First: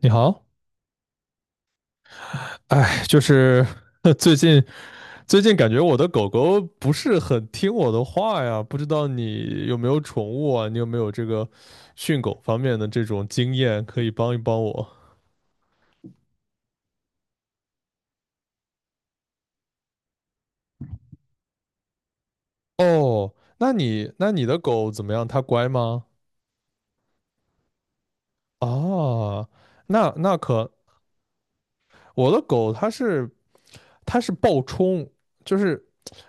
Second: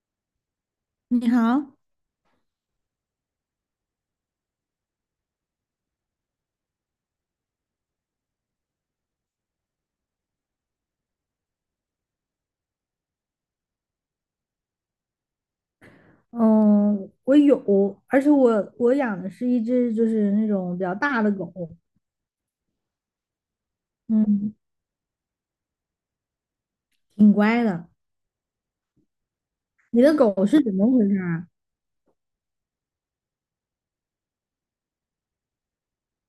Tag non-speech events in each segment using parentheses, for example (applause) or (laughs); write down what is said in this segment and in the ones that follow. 你好。你好，哎，就是 (laughs) 最近最近感觉我的狗狗不是很听我的话呀，不知道你有没有宠物啊？你有没有这个训狗方面的这种经验，可以帮一帮我？嗯，我有，而且我养的是一只就是那种比较大的狗，哦，那你那你嗯，的狗怎么样？它乖吗？挺乖的。啊，你那的那狗是可怎么回事啊？我的狗它是暴冲，就是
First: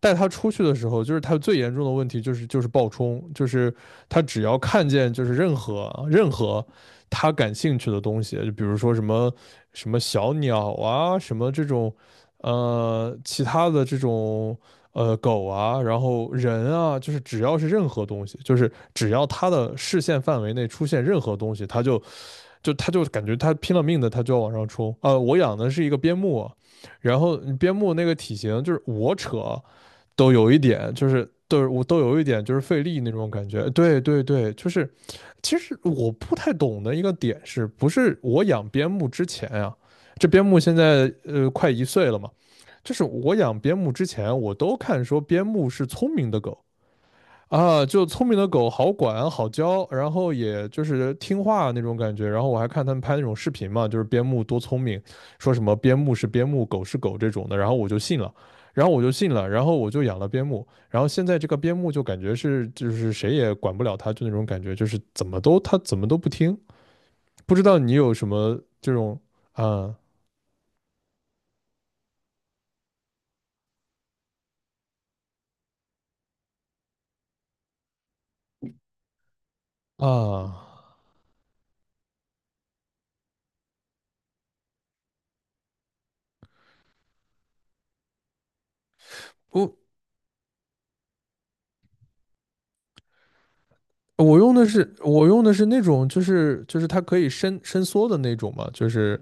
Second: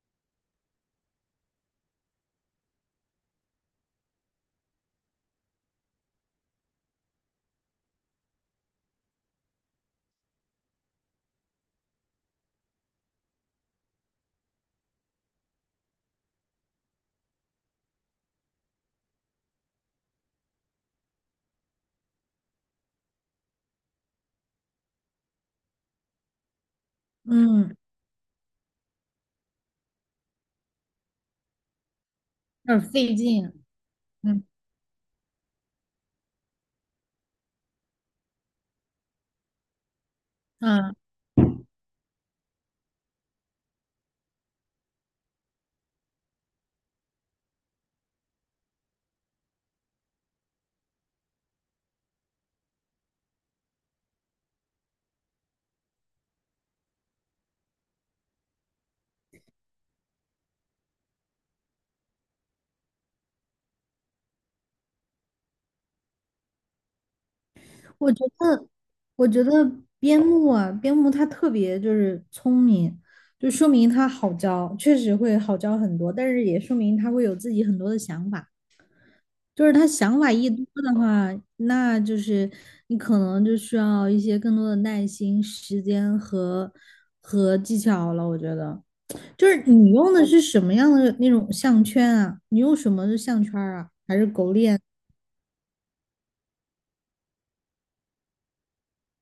带它出去的时候，就是它最严重的问题就是暴冲，就是它只要看见就是任何它感兴趣的东西，就比如说什么小鸟啊，什么这种其他的这种狗啊，然后人啊，就是只要是任何东西，就是只要它的视线范围内出现任何东西，它就感觉他拼了命的，他就要往上冲。我养的是一个边牧，然后边嗯，牧那个体型就是我扯都有一点，就是我都有一点就是有点费力那费种感劲，觉。对对嗯对，就是其实我不太懂的一个点是不是我养边牧之前啊，这边牧现啊，在快一岁了嘛，就是我养边牧之前，我都看说边牧是聪明的狗，啊，就聪明的狗好管好教，然后也就是听话那种感觉。然后我还看他们拍那种视频嘛，就是边牧多聪明，说什么边牧是边牧，狗是狗这种的，然后我就信了，然后我就信了，然后我就养了边牧，然后现在这个边牧就感觉是就是谁也管不了它，就那种感觉，就是怎么都它怎么都不听。不知道你我有觉什么得，这种。我觉得啊。边牧啊，边牧它特别就是聪明，就说明它好教，确实会好教很多，但是也说明它会有自己很多的想法。就是他想法一多的啊。话，那就是你可能就需要一些更多的耐心、时间和技巧了。我觉得，就是不。你用的是什么样的那种项圈啊？你用什么的项圈儿啊？还是我狗用的链？是我用的是那种，就是它可以伸伸缩的那种嘛，就是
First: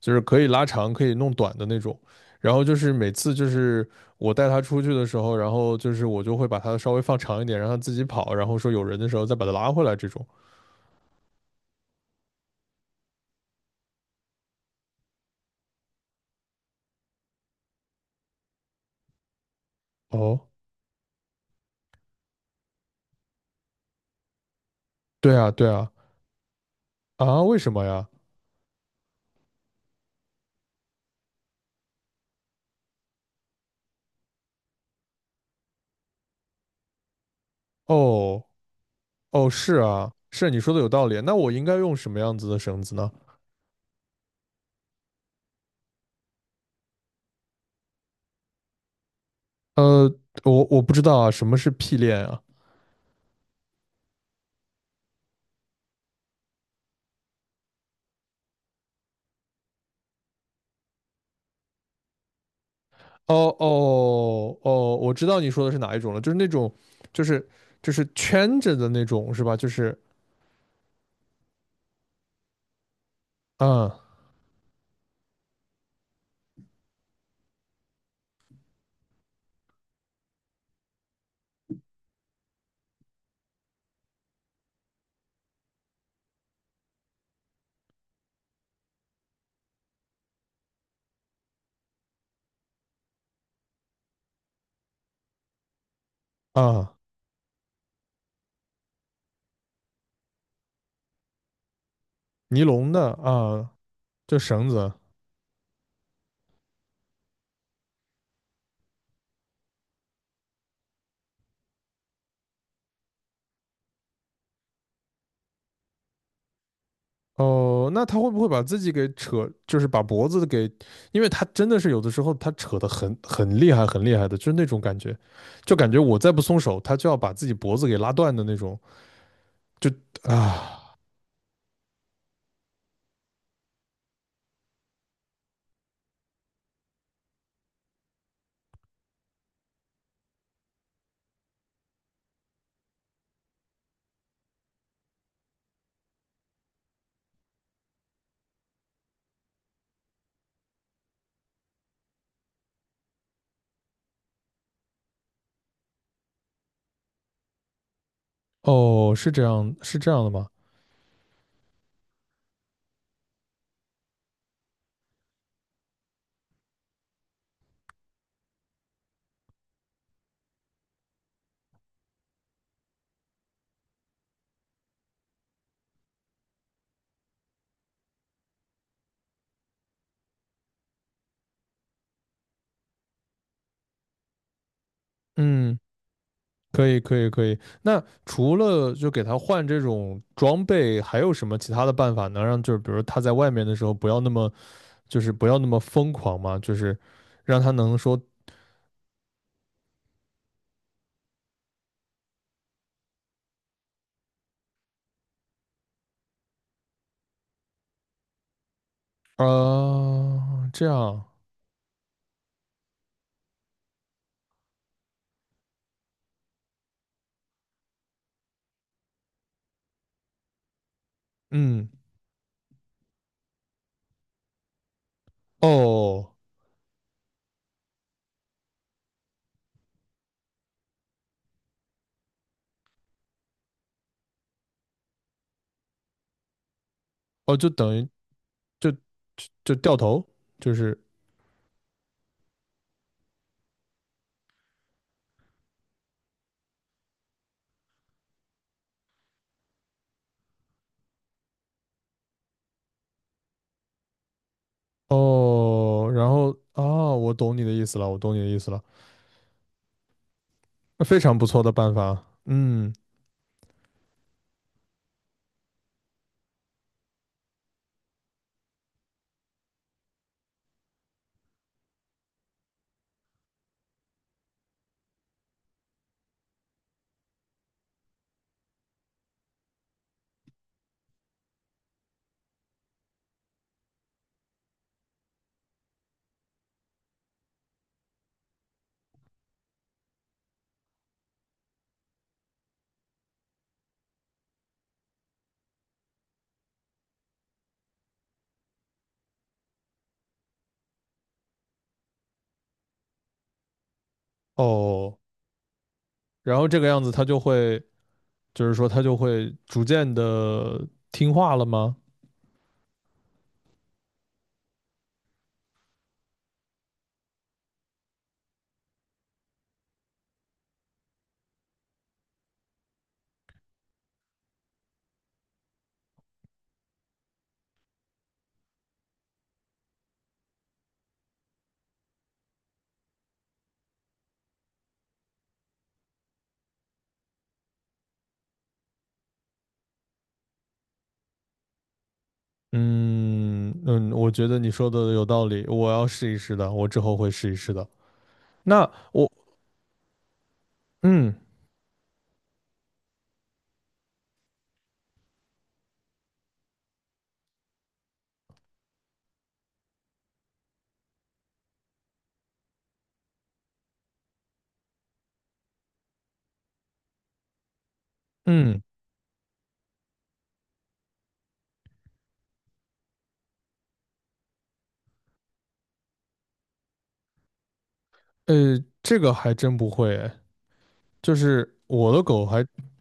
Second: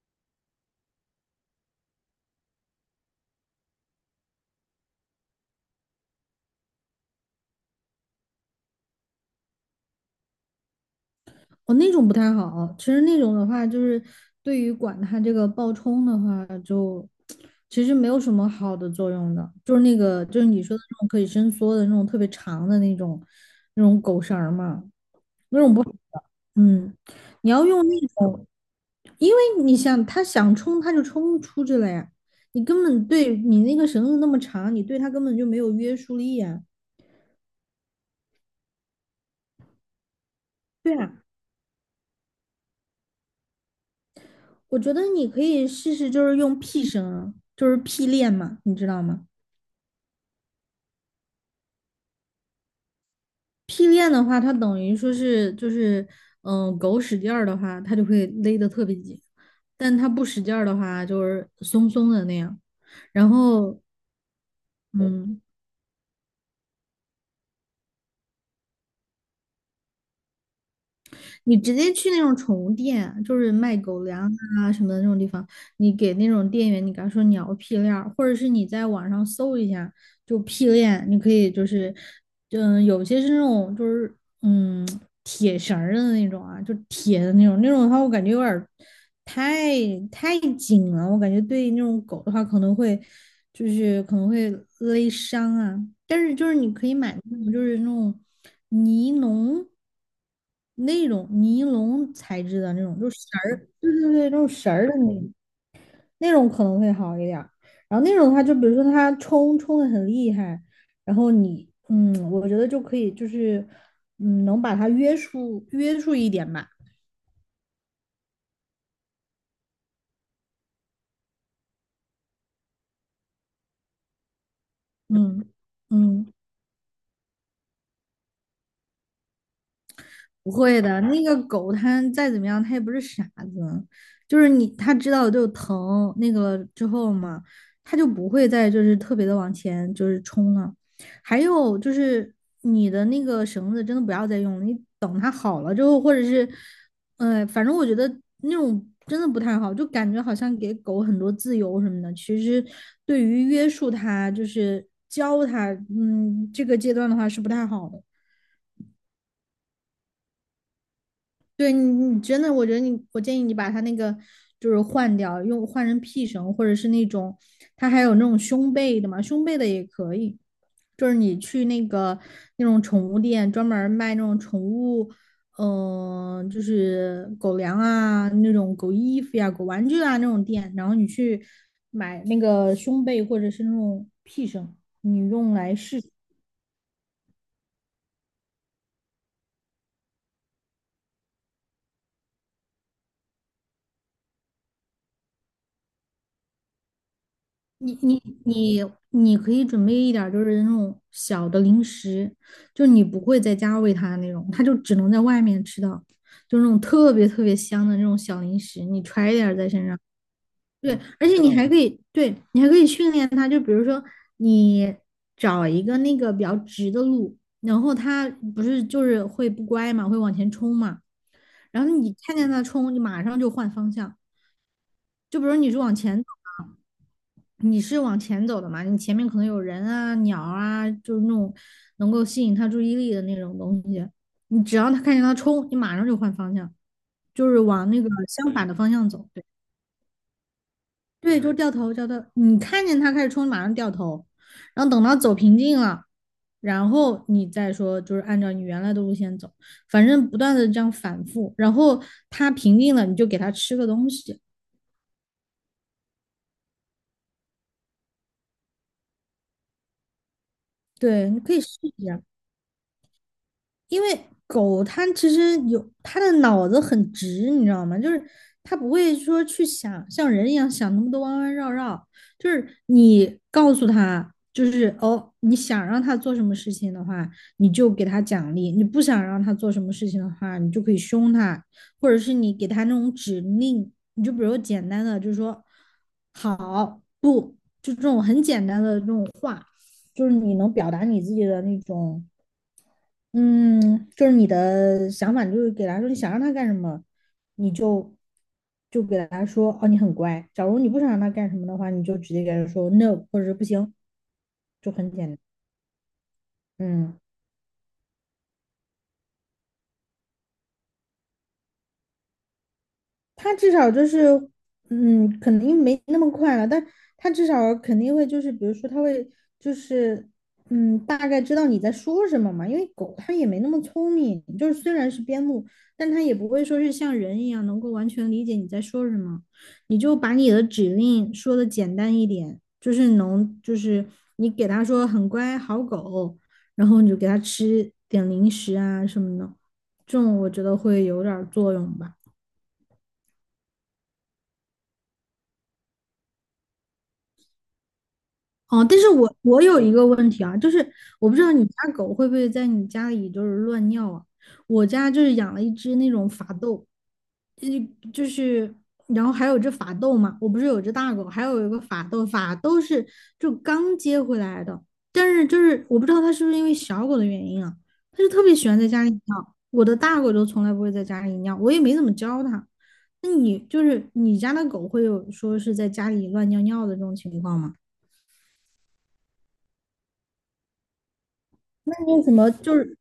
就是可以拉长、可以弄短的那种。然后就是每次就是我带它出去的时候，然后就是我就会把它稍微放长一点，让它自己跑，然后说有人的时候再把它拉回来这种。哦，那种不太好。其实那种的话，就是对于管它这个爆冲的话，就其实没有什么好的作用的。就是那个，就是哦。你说的那种可以伸缩的那种特别长的那种狗绳儿嘛。对啊，对啊。嗯，啊，你为要什么用那呀？种，因为你想他想冲他就冲出去了呀，你根本对你那个绳子那么长，你对它根本就没有约束力呀。哦哦，是啊，是啊，你说的有对道啊，理。那我应该用什么样子的绳子呢？我觉得你可以试试，就是用 P 绳啊就是 P 链嘛，你知道吗呃，我我不知道啊，什么是屁链啊？？P 链的话，它等于说是就是嗯，狗使劲儿的话，它就会勒得特别紧，但它不使劲儿的话，就是松松的那样。然哦后哦哦，我知道嗯，你说的是哪一种了，就是那种，就是就是圈着的那种，是吧？就是。你直接去那种宠物店，就是卖啊。狗粮啊什么的那种地方，你给那种店员，你跟他说你要屁链儿，或者是你在网上搜一下，就屁链，你可以就是，嗯，有些是那种就是。嗯，铁绳儿的那种啊，就铁的那种，那种的话我感觉有点儿太太紧了，我感觉对那种狗的话可能会就是可能会勒伤啊。但是就是你可以啊，买那种就是那种尼龙那种尼龙材质尼的那龙种，就的是绳儿，啊，对对对，那就种绳绳儿子。的那种。那种可能会好一点然后那种的话，就比如说他冲的很厉害，然后你，嗯，我觉得就可以，就是，嗯，能把它约束约束一点吧。哦，那他会不会把自己给扯，就是把脖子给，因为他真的是有的时候他扯得很厉害，很厉害的，就是那种感觉，嗯就感觉我再嗯。不松手，他就要把自己脖子给拉断的那种，就不会啊。的，那个狗它再怎么样，它也不是傻子，就是你它知道就疼那个之后嘛，它就不会再就是特别的往前就是冲了。还有就是你的那个绳子真的不要再用了，你等它好了之后，或者是，反正我觉得那种真的不太好，就感觉好像给狗很多自由什么的，其实对于约束它，就是教它，嗯，这个阶段的话是不太好的。哦，是这样，是这样的吗？对你，你真的，我觉得你，我建议你把它那个就是换掉，用换成屁绳，或者是那种，它还有那种胸背的嘛，胸背的也可以。就是你去那个那种宠物店，专门儿卖那种宠物，嗯、就是狗粮啊，那种狗衣服呀、狗玩具啊那种店，然后你去买那个胸背或者是那种屁绳，你用来嗯。试。可以，可以，可以。那除了就给他换这种装备，还有什么其他的办法能让就是，比如他在外面的时候不要那么就是不要那么疯狂嘛？就是让他你能说。你你你可以准备一点儿，就是那种小的零食，就是你不会在家喂它的那种，它就只能在外面吃到，就是那种特别特别香的那种小零食，你揣一啊、点儿在身上。呃这对，样。而且你还可以，对，你还可以训练它，就比如说你找一个那个比较直的路，然后它不是就是会不乖嘛，会往前冲嘛，然嗯。后你看见它冲，你马上就换方向，就比如你是往前走。哦你是往前走的嘛，你前面可能有人啊、鸟啊，就是那种能够吸引他注意力的那种东西。你只要他看见他冲，你马上就换方向，就哦，是就往等那于个相反的方就向走。对就掉头，就是。对，就掉头。你看见他开始冲，马上掉头，然后等到走平静了，然后你再说，就是按照你原来的路线走，反正不断的这样反复。然后他平静了，你就给他吃个东西。哦，然后啊，我懂你的意思了，我懂你的意思了，非对，常你不可以错的试办一下。法，嗯。因为狗它其实有它的脑子很直，你知道吗？就是它不会说去想像人一样想那么多弯弯绕绕。就是你告诉它，就是哦，你想让它做什么事情的话，你就给它奖励；你不想让它做什么事情的话，你就可以凶它，或者是你给它那种指令。你就比如简单的，就是说好不，就这种很简单的这种话，就是你能表达你自己的那种。嗯，就是你的想法，就是给他说你想让他干什么，你就给他说哦，你很乖。假如你不想让他干什么的话，你就直接给他说 no 或者是不行，就很哦，简单。然后这个样子嗯。他就会。就是说它就会逐渐的听话了吗？他至少就是，嗯，肯定没那么快了，但他至少肯定会就是，比如说他会就是，嗯，大概知道你在说什么嘛，因为狗它也没那么聪明，就是虽然是边牧，但它也不会说是像人一样能够完全理解你在说什么，你就把你的指令说的简单一点，就是能就是你给它说很乖好狗，然后你就给它吃点零食啊什么的，这种我觉得会有点儿作用吧。嗯嗯，我觉得你说的有道理，我要试一试的，我之后会试一试的。哦，那但是我我有一个问题啊，就是我嗯。不知道你家狗会不会在你家里就是乱尿啊？我家就是养了一只那种法斗，呃，就是然后还有只法斗嘛，我不是有只大狗，还有一个法斗，法斗是就刚接回来的，但是就是我不知道它是不是因为小狗的原因啊，它就特别喜欢嗯。在家里尿，我的大狗就从来不会在家里尿，我也没怎么教它。那你就是你家的狗会有说是在家里乱尿尿的这种情况吗？这个还真不会诶，就是那我你有的什狗么还就是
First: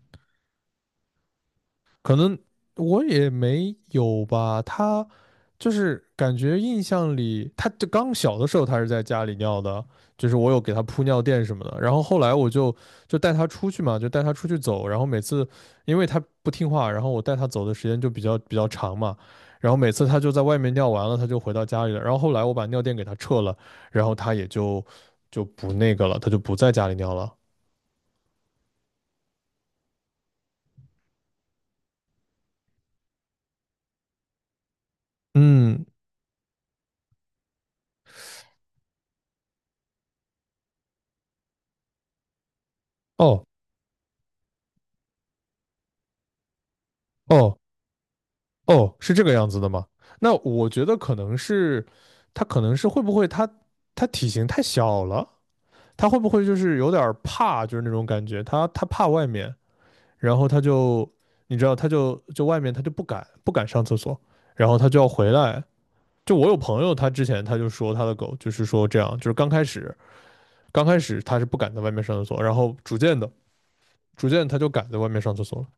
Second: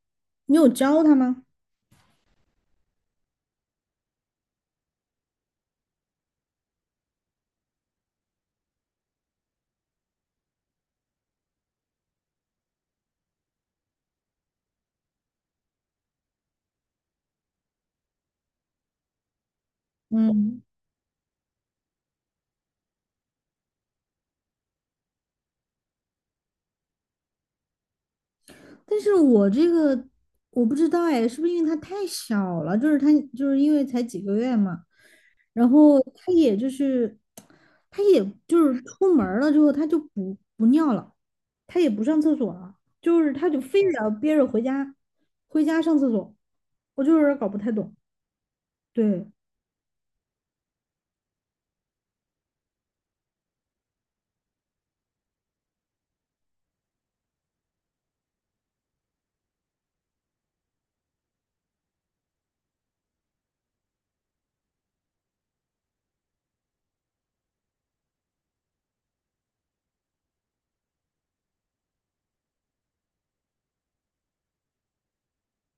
你有教他吗？可能我也没有吧，他就是感觉印象里，他就刚小的时候他是在家里尿的，就是我有给他铺尿垫什么的，然后后来我就就带他出去嘛，就带他出去走，然后每次因为他不听话，然后我带他走的时间就比较长嘛，然后每次他就在外嗯，面尿完了，他就回到家里了，然后后来我把尿垫给他撤了，然后他也就就不那个了，他就不在家里尿了。但是我这个我不知道哎，是不是因为他太小了？就是他就是因为才几个月嘛，然嗯。后他也就是他也就是出门儿了之后他就不尿了，他也不上厕所了，就是哦他就非得要憋着回家上厕所，我就是有点儿搞哦。不太懂。哦，是这对，个样子的吗？那我觉得可能是，它可能是会不会它它体型太小了，它会不会就是有点儿怕，就是那种感觉，它它怕外面，然后它就你知道，它就就外面它就不敢上厕所，然后它就要回来。就我有朋友，他之前他就说他的狗就是说这样，就是刚开始它是不敢在外面上厕所，然后逐渐的逐渐它就敢在外面上厕所了。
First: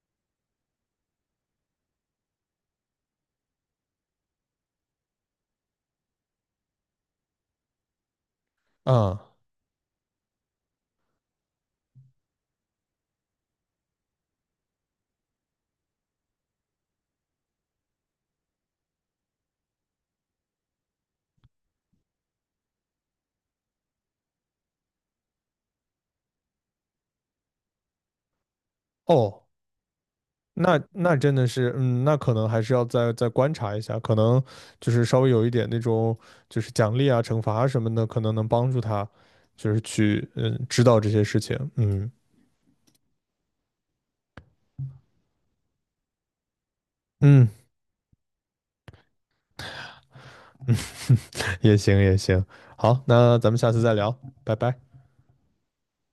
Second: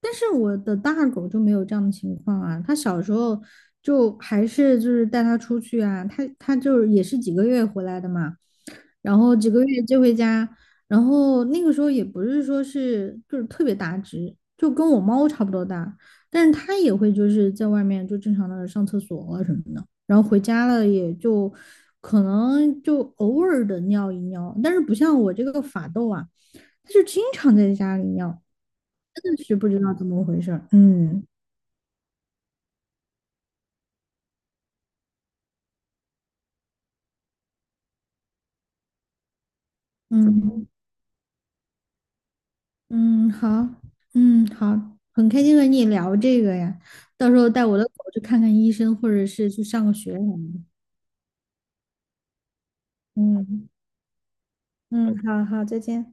但是我的大狗就没有这样的情况啊，它小时候就还是就是带它出去啊，它就是也是几个月回来的嘛，然啊。后几个月接回家，然后那个时候也不是说是就是特别大只，就跟我猫差不多大，但是它也会就是在外面就正常的上厕所啊什么的，然后回家了也就可能就偶尔的尿一尿，但是不像我这个法斗啊，它就经常在家里尿。真的哦，是不知道怎么回事儿。那那嗯真的是，嗯，那可能还是要再观察一下，可能就是稍微有一点那种，就是奖励啊、惩罚啊什么的，可能能帮助他，就是去嗯嗯知道这些事情。嗯。嗯，好，嗯好，很开心和你聊这个呀。到时嗯候带我的狗去看看医生，或者是去上个学什么的。嗯，(laughs) 也行也行，好，那咱们嗯下次再聊，拜拜。嗯，好好，再见。